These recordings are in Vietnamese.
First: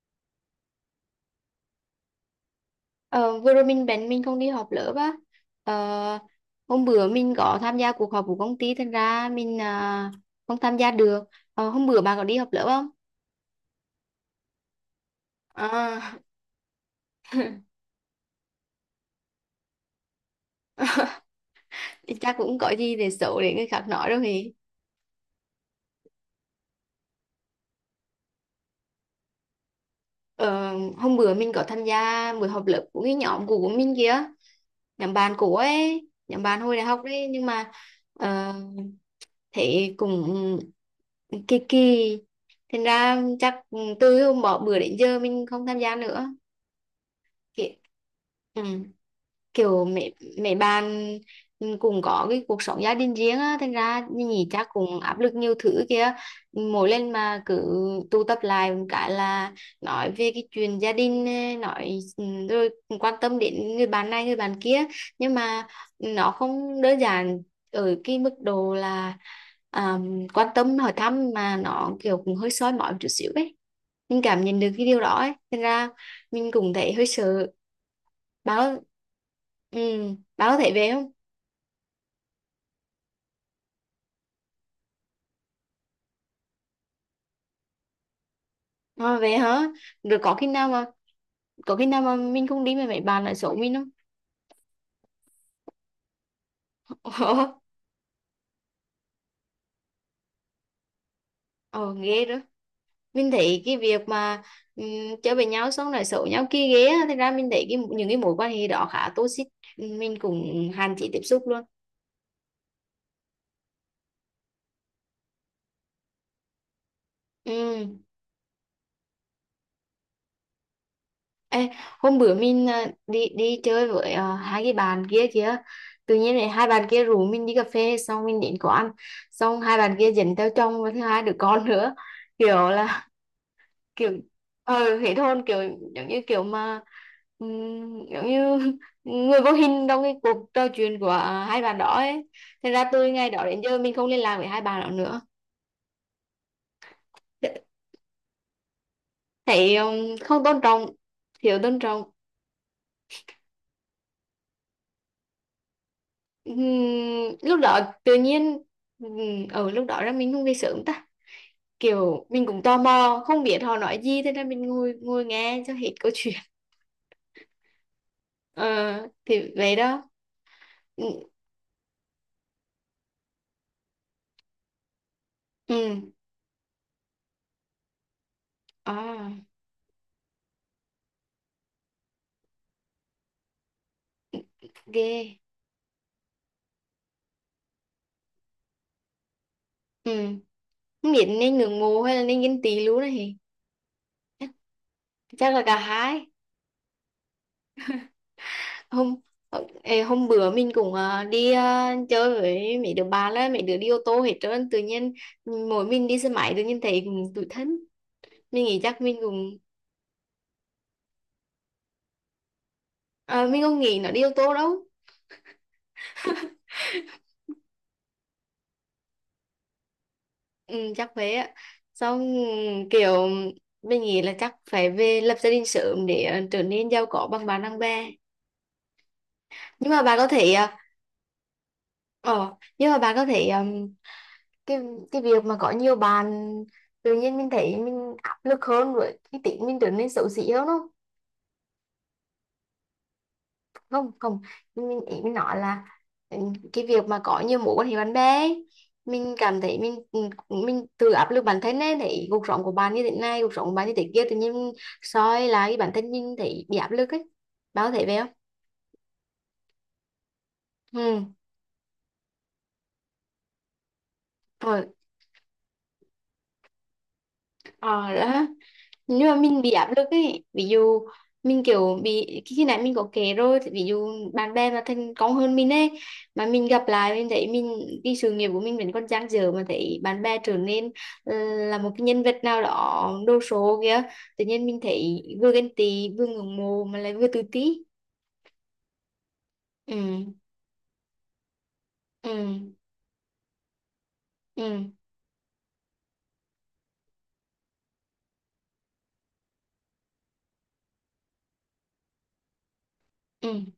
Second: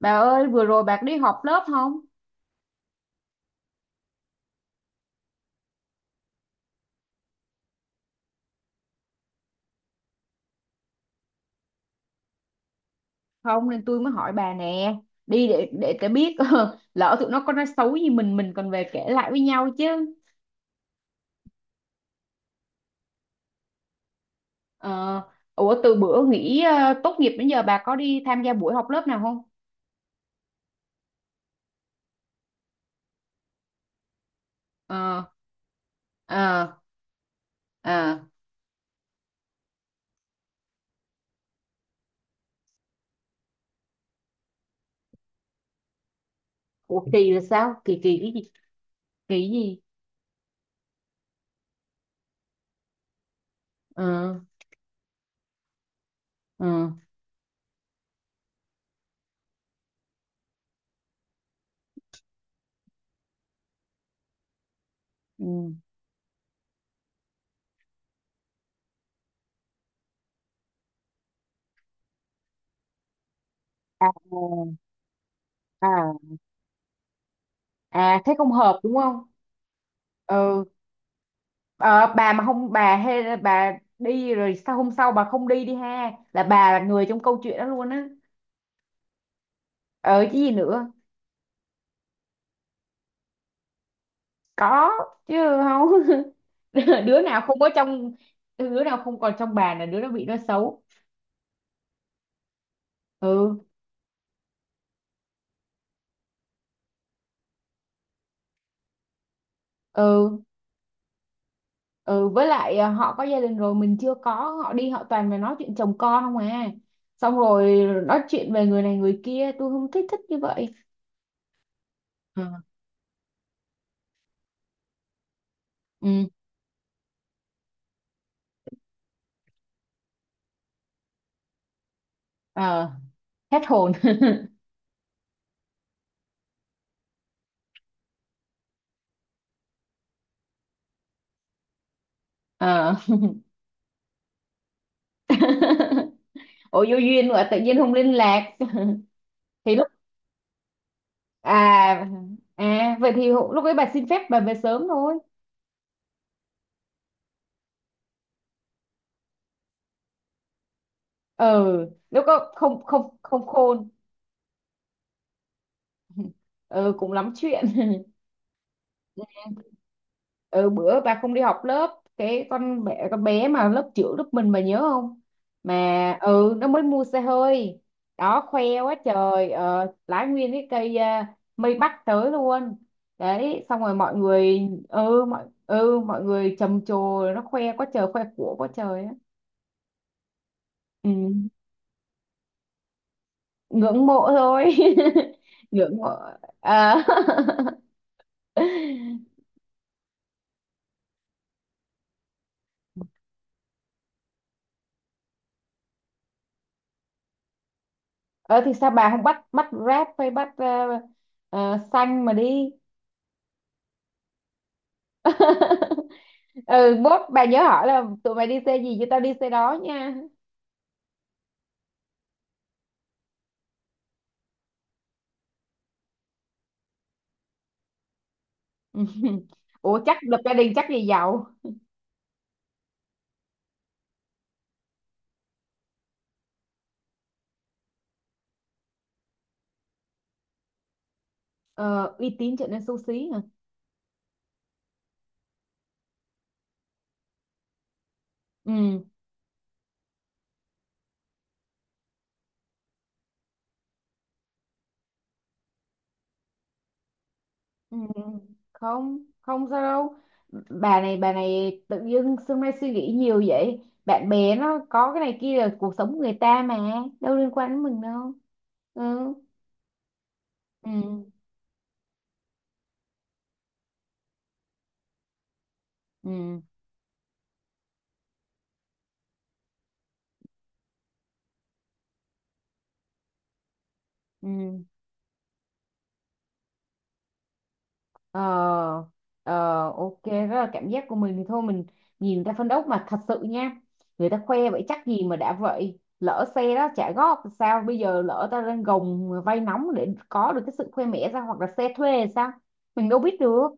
Bà ơi vừa rồi bà có đi họp lớp không? Ờ, vừa rồi mình không đi họp lớp á. Ờ, hôm bữa mình có tham gia cuộc họp của công ty thành ra mình không tham gia được. Hôm bữa bà có đi họp lớp không? Không nên tôi mới hỏi bà nè. Đi để cái à, biết lỡ tụi nó có nói xấu gì mình còn về kể lại với nhau chứ. Chắc cũng có gì để xấu để người khác nói đâu thì. Ờ, ủa từ bữa nghỉ tốt nghiệp đến giờ bà có đi tham gia buổi họp lớp nào không? Ờ, Hôm bữa mình có tham gia buổi họp lớp của cái nhóm cũ của mình kia, nhóm Ờ. bạn cũ ấy, nhóm bạn Ờ. hồi đại học đấy. Nhưng mà Ờ. ờ, thế cũng kỳ kỳ, thành ra chắc từ hôm bỏ bữa đến giờ mình không tham gia nữa. Ủa kỳ là Kiểu, sao? Kỳ kỳ cái gì? ừ. Kỳ gì? Kiểu mẹ mẹ bạn cũng có cái cuộc sống gia đình riêng á, thành ra Ờ. nhỉ, chắc cũng áp lực nhiều thứ kia. Ờ. Mỗi lần mà cứ tụ tập lại một cái là nói về cái chuyện gia đình, nói, rồi quan tâm đến người bạn này người bạn kia. Nhưng mà Ừ. nó không đơn giản ở cái mức độ là à, quan tâm hỏi thăm, mà nó kiểu cũng hơi soi mói một chút xíu ấy. À. Mình cảm nhận được cái điều đó ấy, thành ra À. mình cũng thấy hơi sợ. À thế không bà hợp có- đúng không? ừ, bà có Ừ. thể về không? Ờ, bà mà không bà hay bà đi rồi sao hôm sau bà không đi đi ha, là bà là người trong câu chuyện đó luôn á. Về hả? Rồi Ờ có chứ khi gì nào mà nữa. có khi nào mà mình không đi mà mấy bạn lại xấu mình không? Có chứ. Không. Đứa nào ờ không có trong, đứa nào không còn trong bà là đứa đó bị nó xấu. ờ, ghê đó. Mình Ừ thấy cái việc mà um, chơi với nhau xong lại xấu nhau kia ghê á. Thật ra mình thấy cái những cái mối quan hệ đó khá toxic, mình ừ. cũng hạn chế tiếp xúc luôn. Ừ với lại à, họ có gia đình rồi mình chưa có, họ đi họ toàn là nói chuyện chồng con không à, xong Ừ. rồi nói chuyện về người này người kia, tôi không thích thích như vậy. Ê, hôm bữa Ờ. mình đi đi chơi với hai cái bạn kia kìa. Tự Ừ. nhiên này hai bạn kia rủ mình đi cà phê, xong mình đến quán, xong hai bạn kia dẫn theo chồng và thứ hai đứa con nữa. Kiểu Ờ là, hết hồn. kiểu ờ thế thôn, kiểu giống như kiểu mà giống như người vô hình trong cái cuộc trò chuyện của hai bạn đó ấy. Thế ra Ờ. từ ngày đó đến giờ mình không liên lạc với hai bạn đó nữa. Ủa vô duyên mà tự nhiên không liên lạc. Thì Thấy lúc không tôn trọng, thiếu tôn à trọng. à vậy thì hụ- lúc ấy bà xin phép bà về sớm thôi. Ừm, lúc đó tự nhiên ở lúc đó ra mình không về sớm ta. Ừ lúc Kiểu mình đó cũng tò không không mò không không biết họ khôn. nói gì, thế nên mình ngồi ngồi nghe cho hết câu chuyện. Ừ cũng lắm chuyện. Ờ, thì vậy đó. Ừ bữa Ừ. bà không đi học lớp cái, con bé mà lớp trưởng lớp mình bà nhớ không, Ừ. mà ừ nó mới mua xe hơi. Đó khoe quá À. trời, lái nguyên cái cây à, mây bắc tới luôn. Đấy xong rồi mọi người, Ghê. Ừ mọi người trầm trồ. Nó khoe quá trời khoe của quá trời á. Ừ. Ừ. Không biết nên ngưỡng mộ hay là nên ghen tị luôn này. Ngưỡng mộ thôi. Chắc là cả Ngưỡng mộ. hai. À. Hôm, ê, hôm bữa mình cũng đi chơi với mấy đứa bạn là mấy đứa đi ô tô hết trơn, tự nhiên mỗi mình đi xe máy, tự nhiên thấy cũng tủi thân. Ờ Mình thì nghĩ sao chắc bà mình không bắt cũng. bắt Grab hay bắt xanh mà đi. Ờ, mình không nghĩ nó đi yếu tố đâu. Ừ bốt bà nhớ hỏi là tụi mày đi xe gì cho tao đi xe đó nha. Ừ, chắc thế ạ. Xong kiểu mình nghĩ là chắc phải về lập gia đình sớm để trở nên giàu có bằng bạn bằng bè. Nhưng Ủa mà chắc bạn có lập thể gia ờ. đình chắc gì giàu. Ờ, nhưng mà bạn có thể cái cái việc mà có nhiều bạn tự nhiên mình thấy mình áp lực hơn, với cái tính mình trở nên xấu xí hơn không? Ờ, uy tín trở nên xấu xí hả. Không không. Mình, ý mình nói là, ừ, cái việc mà có nhiều mối quan hệ bạn bè ấy, Ừ. mình cảm thấy mình, mình tự áp lực bản thân ấy, thấy cuộc sống của bạn như thế này cuộc sống của bạn như thế kia, tự nhiên soi lại bản thân mình thấy bị áp lực ấy. Bạn có Ừ thấy vậy không? không không sao đâu. Bà này Ừ. bà này tự dưng xưa nay suy nghĩ nhiều vậy, bạn bè nó Rồi. có cái này kia là cuộc sống của người ta mà, đâu liên quan đến mình Ờ đâu. đó. Nhưng Ừ. mà mình bị áp lực ấy. Ví Ừ. dụ mình kiểu bị khi khi nãy mình có kể rồi, thì ví dụ bạn bè mà thành công hơn mình ấy, mà Ừ. mình gặp lại mình thấy mình, cái sự nghiệp của mình vẫn còn dang dở, mà thấy bạn bè trở nên là một cái nhân vật nào đó đồ sộ kìa, tự nhiên mình Ừ. thấy vừa ghen tị vừa ngưỡng mộ mà lại vừa tự ti. Ờ. Ờ, ok Ừ. rất là cảm giác của mình thì thôi mình Ừ. nhìn người ta phân đấu mà thật sự nha. Người ta khoe vậy Ừ. chắc gì mà đã vậy, lỡ xe đó trả góp thì sao, bây giờ lỡ ta đang gồng vay nóng để có được cái sự khoe mẽ ra, hoặc là xe thuê thì sao, mình đâu biết Ừ. được.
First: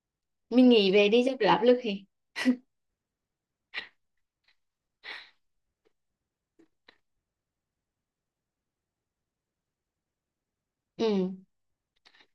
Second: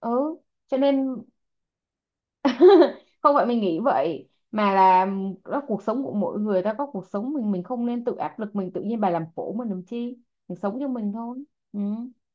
Ừ Mình cho nghĩ về nên đi cho đỡ áp lực thì. không phải mình nghĩ vậy mà là đó, cuộc sống của mỗi người, ta có cuộc sống mình không nên tự áp lực mình, tự nhiên bà làm khổ mình làm chi, mình sống cho Ừ. mình thôi. Ừ.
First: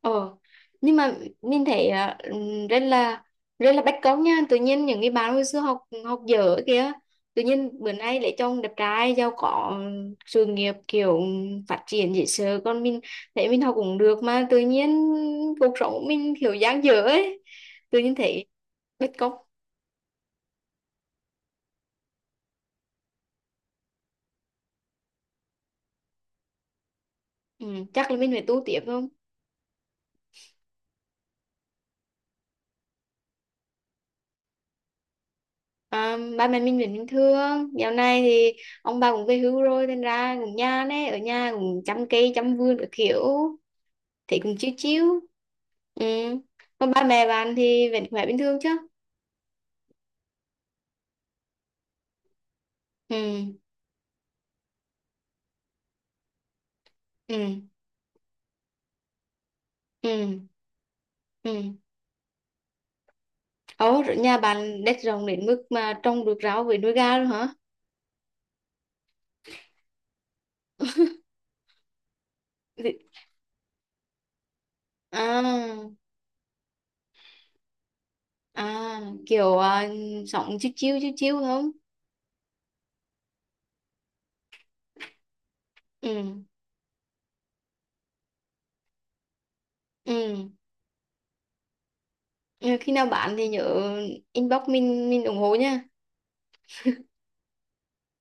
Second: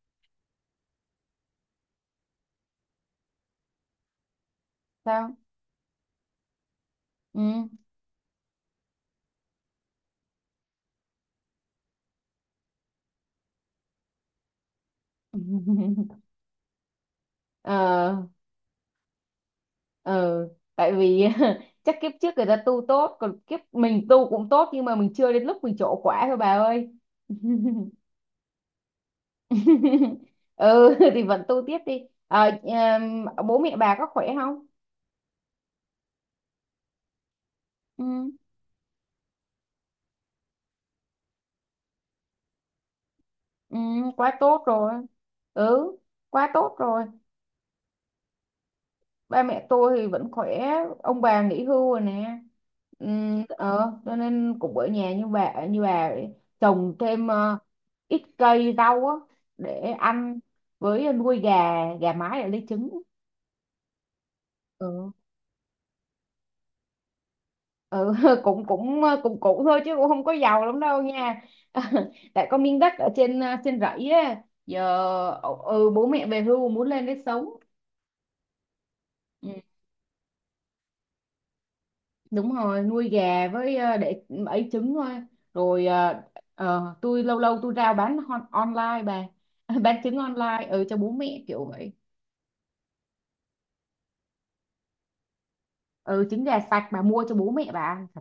Ờ, nhưng mà nhìn thấy rất là bất công nha. Tự nhiên những cái bạn Sao. hồi xưa học, học dở kìa, Ừ. tự nhiên bữa nay lấy chồng đẹp trai giàu có, sự nghiệp kiểu phát triển dễ sợ. Còn mình thấy mình học cũng được mà tự nhiên cuộc sống của mình kiểu dang dở ấy, tự Ờ. nhiên thấy bất công. Ờ, tại vì chắc kiếp trước người ta tu tốt, còn kiếp mình tu cũng tốt nhưng mà mình chưa đến lúc mình trổ quả thôi bà ơi. Ừ, chắc là mình phải tu tiếp không? Ừ thì vẫn tu tiếp đi. Ờ, em, bố mẹ bà có khỏe không? À, ba mẹ mình vẫn bình thường. Dạo Ừ. này thì ông bà cũng về hưu rồi nên ra cũng nhàn ấy, ở nhà cũng chăm cây chăm vườn các kiểu, Ừ, quá thấy cũng tốt chiếu rồi. chiếu. Ừ, Ừ. quá tốt Mà ba rồi. mẹ bạn thì vẫn khỏe bình thường chứ? Ba mẹ tôi thì vẫn khỏe, ông bà nghỉ hưu rồi nè. Ừ. Ờ cho nên cũng ở nhà như bà vậy. Trồng thêm Ừ. ít cây rau á để Ừ. ăn, với nuôi gà, Ừ. gà mái để lấy trứng. Ồ, rồi nhà bạn đất Ừ. rộng đến mức mà trồng được rau với nuôi gà luôn hả? Ừ cũng cũng cũng cũng thôi chứ cũng không có giàu lắm đâu nha. Tại có miếng đất ở Vì- trên trên rẫy á giờ, ừ, À. bố mẹ về hưu muốn lên đấy sống. À, kiểu sống chiếu chiếu chiếu chiếu không? Đúng rồi nuôi gà với để ấy trứng thôi. Rồi ờ, Ừ. ờ, tôi lâu lâu tôi rao bán hon- online bà. Bán Ừ. trứng online ừ, cho bố mẹ kiểu vậy. Ừ, khi nào bạn thì nhớ inbox mình ủng hộ nha. Ừ, trứng gà sạch bà mua cho bố mẹ bà ăn thật.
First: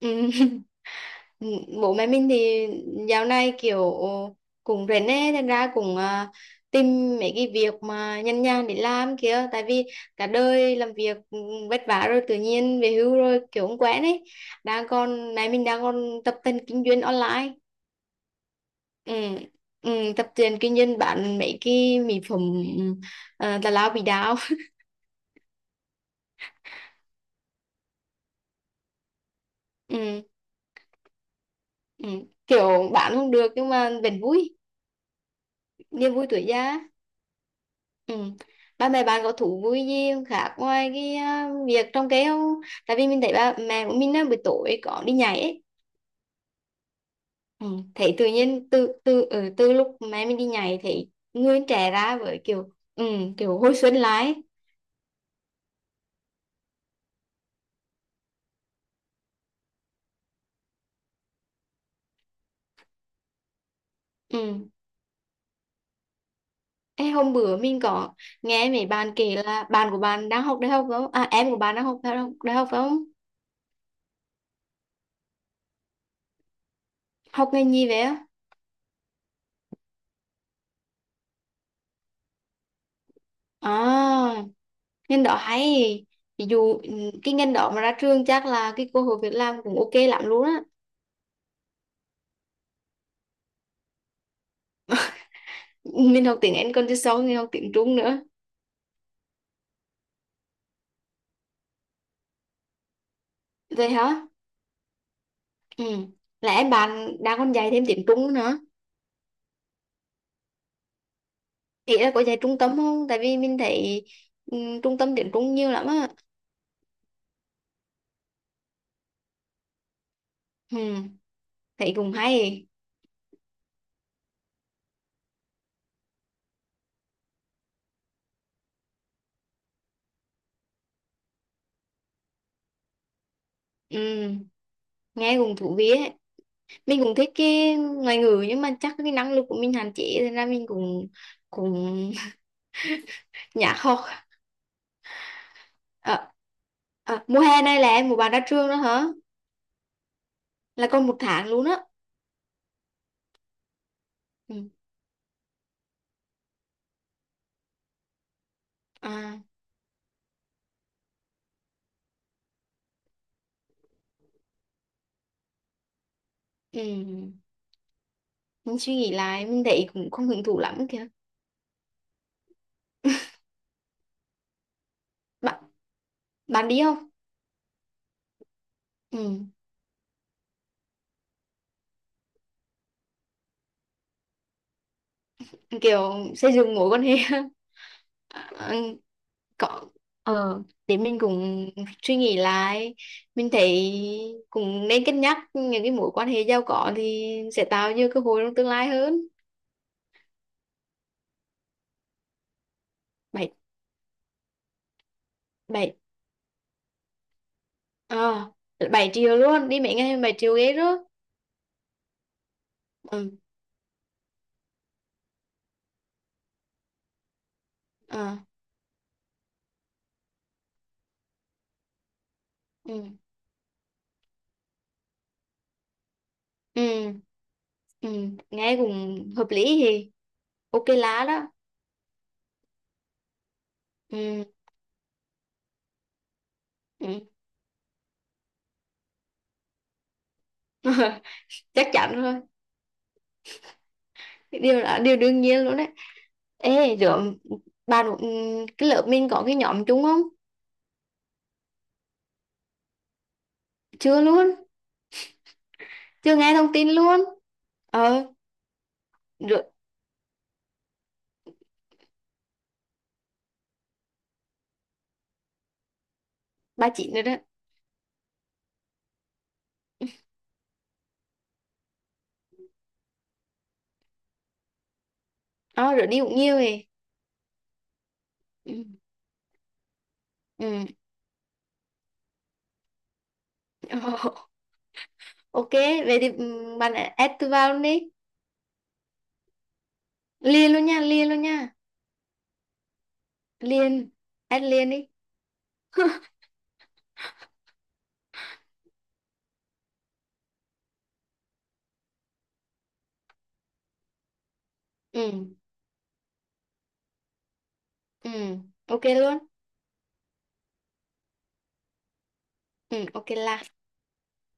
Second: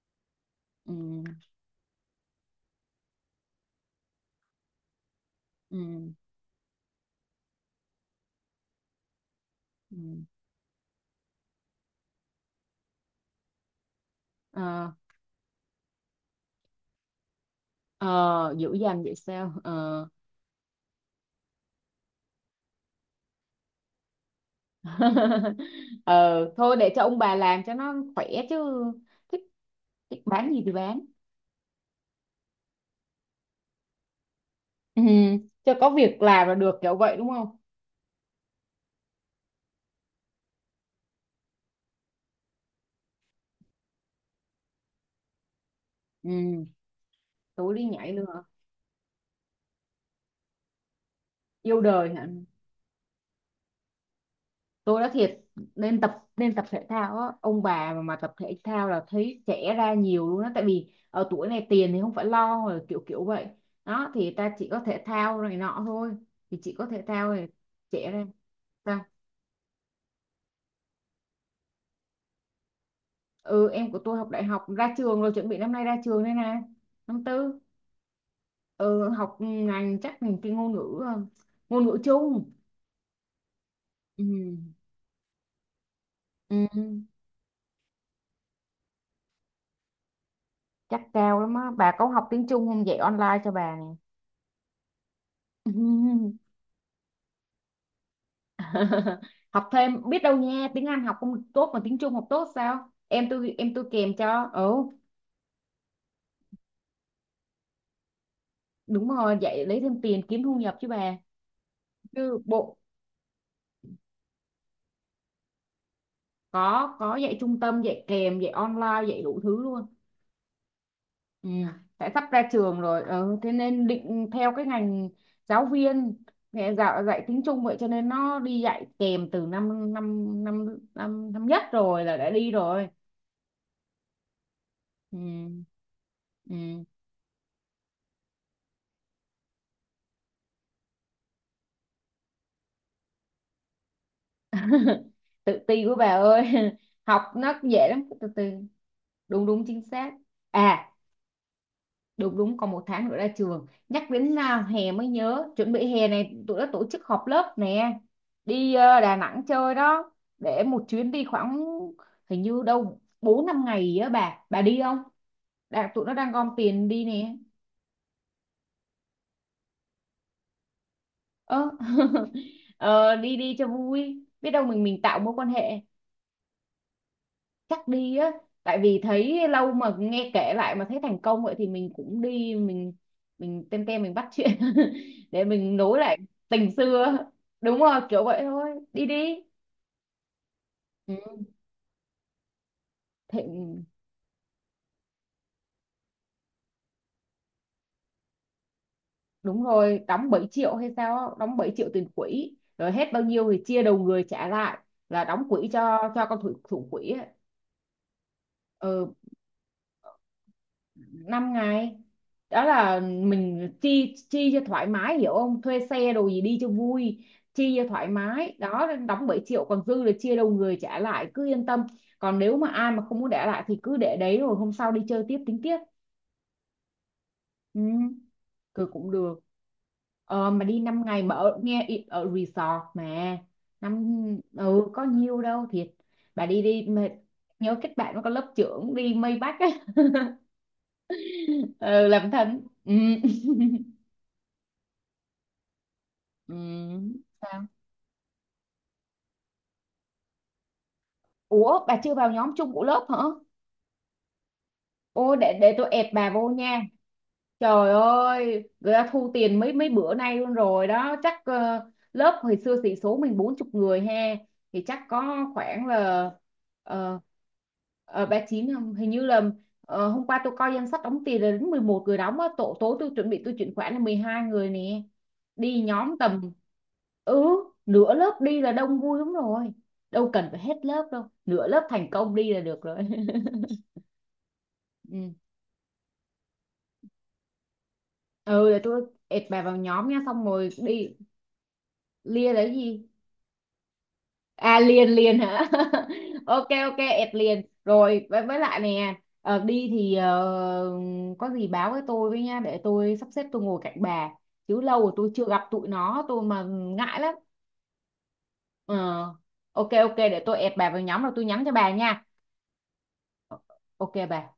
Ừ. Ừ. Ừ, bố mẹ mình thì dạo này kiểu cũng rảnh ấy, thành ra cũng Ừ. à, tìm mấy cái việc mà nhàn nhàn để làm kia. Tại vì Ừ. cả đời làm việc vất vả rồi, tự nhiên về hưu rồi kiểu không quen ấy. Đang Ờ. còn mẹ mình đang còn tập tành kinh doanh online. Ờ, dữ dằn vậy Ừ. sao. Ờ. Ừ, tập tiền kinh doanh bán mấy cái mỹ phẩm, tào lao bị đau. Ờ, thôi để cho ông bà làm cho nó khỏe chứ. Thích, thích Ừ. bán gì thì bán. Ừ. Kiểu bán không được nhưng mà vẫn vui, Ừ, cho có niềm việc vui tuổi làm là được già. kiểu vậy đúng không. Ừ. Ba mẹ bạn có thú vui gì khác ngoài cái việc trồng cây không? Tại vì mình thấy ba mẹ của mình á, buổi tối có đi nhảy ấy. Ừ, Ừ. tối đi nhảy Thấy tự nữa. nhiên từ từ ở từ lúc mẹ mình đi nhảy thì người Yêu trẻ đời ra, hả. với kiểu ừ, kiểu hồi xuân lại ấy. Tôi nói thiệt, nên tập thể thao á, ông bà mà tập thể thao là thấy trẻ ra nhiều luôn á, tại vì ở tuổi này tiền thì không phải lo rồi kiểu kiểu vậy, đó thì ta chỉ Ừ. có thể thao này nọ thôi, thì chỉ có thể Ê, hôm thao thì bữa mình trẻ có ra. nghe mấy Ta. bạn kể là bạn của bạn đang học đại học phải không? À, em của bạn đang học đại học, đại học phải không? Ừ em của tôi học đại học ra trường rồi, chuẩn bị năm nay ra trường đây nè, năm Học tư. ngành gì vậy á? Ừ, học ngành chắc ngành cái ngôn ngữ, ngôn ngữ chung. Ừ. À, ngành đó hay. Ví Ừ. dụ ừ, cái ngành đó mà ra trường chắc là cái cơ hội việc làm cũng OK lắm luôn á. Chắc cao lắm á, bà có học tiếng Trung không dạy online cho bà nè. Mình học tiếng Anh còn chứ sau mình học tiếng Trung nữa. Học thêm biết đâu nha, tiếng Anh học không tốt mà tiếng Trung học tốt sao, em tôi Vậy kèm hả? cho. Ừ Ừ, là em bạn đang còn dạy thêm tiếng Trung nữa? đúng rồi dạy lấy thêm tiền kiếm thu nhập chứ bà, Chị là có dạy chứ trung bộ. tâm không? Tại vì mình thấy ừ, trung tâm tiếng Trung nhiều lắm á. Có dạy trung tâm, dạy kèm, dạy online, dạy đủ thứ luôn. Ừ, Ừ. thấy Tại cũng sắp ra hay. trường rồi ừ. Thế nên định theo cái ngành giáo viên, mẹ dạy tiếng Trung, vậy cho nên nó đi dạy kèm từ năm năm năm năm năm nhất rồi là đã đi rồi. Ừ, Ừ. nghe cũng thú vị ấy. Ừ. Mình cũng thích cái ngoại ngữ nhưng mà chắc cái năng lực của mình hạn chế nên là mình cũng, cũng nhả học. Tự ti của bà Ờ, ơi. ờ, Học mùa nó hè này dễ là lắm em một từ bạn ra từ. trường đó hả? Đúng đúng chính xác. À Là còn một tháng luôn á. đúng đúng còn một tháng nữa ra trường. Nhắc đến à, Ừ. hè mới nhớ, chuẩn bị hè này tụi nó tổ chức họp lớp nè, đi Đà À. Nẵng chơi đó, để một chuyến đi khoảng hình như đâu 4-5 ngày á bà đi không. Đã, tụi nó đang gom tiền đi nè. Ừ, mình suy nghĩ lại mình thấy cũng không hứng thú lắm kìa. Ơ. Ờ, đi đi cho vui biết đâu mình tạo mối quan Bạn hệ. Bạn đi không? Chắc đi á, tại vì Ừ. thấy lâu mà nghe kể lại mà thấy thành công vậy thì mình cũng đi, mình tem tem mình bắt chuyện để mình nối Kiểu lại xây tình dựng mối quan hệ. xưa. Đúng rồi kiểu vậy thôi Ờ, đi đi. có. Ờ, để mình Ừ. cũng suy nghĩ lại, Thế, mình ừ, thấy cũng nên cân nhắc những cái mối quan hệ giàu có thì sẽ tạo nhiều cơ hội trong tương lai hơn. đúng rồi đóng 7 triệu hay sao á, đóng 7 triệu tiền quỹ rồi hết bao bảy nhiêu thì chia đầu người trả lại, là đóng quỹ bảy cho con thủ thủ quỹ á. Ờ, bảy triệu luôn đi mấy ngày? 7 triệu ghê đó. 5 ngày. Đó là Ừ. mình chi chi cho thoải mái hiểu không, thuê xe đồ gì đi cho vui, chi cho thoải Ờ. mái đó đóng 7 triệu còn dư là chia đầu người trả lại cứ yên tâm. Còn nếu mà ai Ừ. mà không muốn để lại thì cứ để đấy rồi hôm sau đi chơi tiếp tính tiếp. Ừ. Ừ, Ừ. Nghe cứ cũng cũng được. hợp lý thì. Ờ, mà đi OK 5 ngày lá mà đó. ở, nghe ý- ở resort mà, năm, Ừ. ừ có nhiêu đâu thiệt, bà đi đi mà Ừ. nhớ kết bạn với con lớp trưởng đi Maybach á. Chắc Ừ, chắn làm rồi, thân ừ. điều là điều đương nhiên luôn đấy. Ừ. Ê rồi Sao? bạn, cái lớp mình có cái nhóm chung không? Ủa bà chưa vào nhóm chung của lớp hả? Chưa luôn. Ô để tôi ẹp bà Chưa vô nghe thông nha. tin luôn. Trời Ờ ơi, người ta thu tiền rồi. mấy mấy bữa nay luôn rồi đó, chắc ờ, lớp hồi xưa sĩ số mình 40 người ha, thì chắc có khoảng là Ba chị ờ, nữa đó. ờ, 39. Không? Hình như là ờ, hôm qua tôi coi danh sách đóng tiền là đến 11 người đóng á, tổ tối tôi chuẩn bị tôi chuyển khoản là 12 người nè. Đi Ờ rồi nhóm đi cũng tầm, nhiều rồi. ừ, nửa lớp đi là Ừ. đông vui lắm rồi. Đâu cần phải Ừ. hết lớp đâu, nửa lớp thành công đi là được rồi. Ừ, OK, vậy thì bạn add tôi vào luôn đi. ừ để tôi ệt bà vào nhóm nha xong rồi Liền luôn nha, đi. liền luôn nha. Lia là cái gì. Liền, add À liền liền đi. liền hả. Ok ok ẹt liền rồi, với lại nè, ờ, đi thì ờ, có gì báo với tôi với nha để tôi sắp xếp tôi ngồi cạnh bà, chứ lâu rồi tôi chưa Ừ. gặp tụi nó tôi mà ngại lắm. Ừ, Ờ OK luôn. ok ok để tôi ẹt bà vào nhóm rồi tôi nhắn cho bà nha. Ừ, OK là. Ok bà.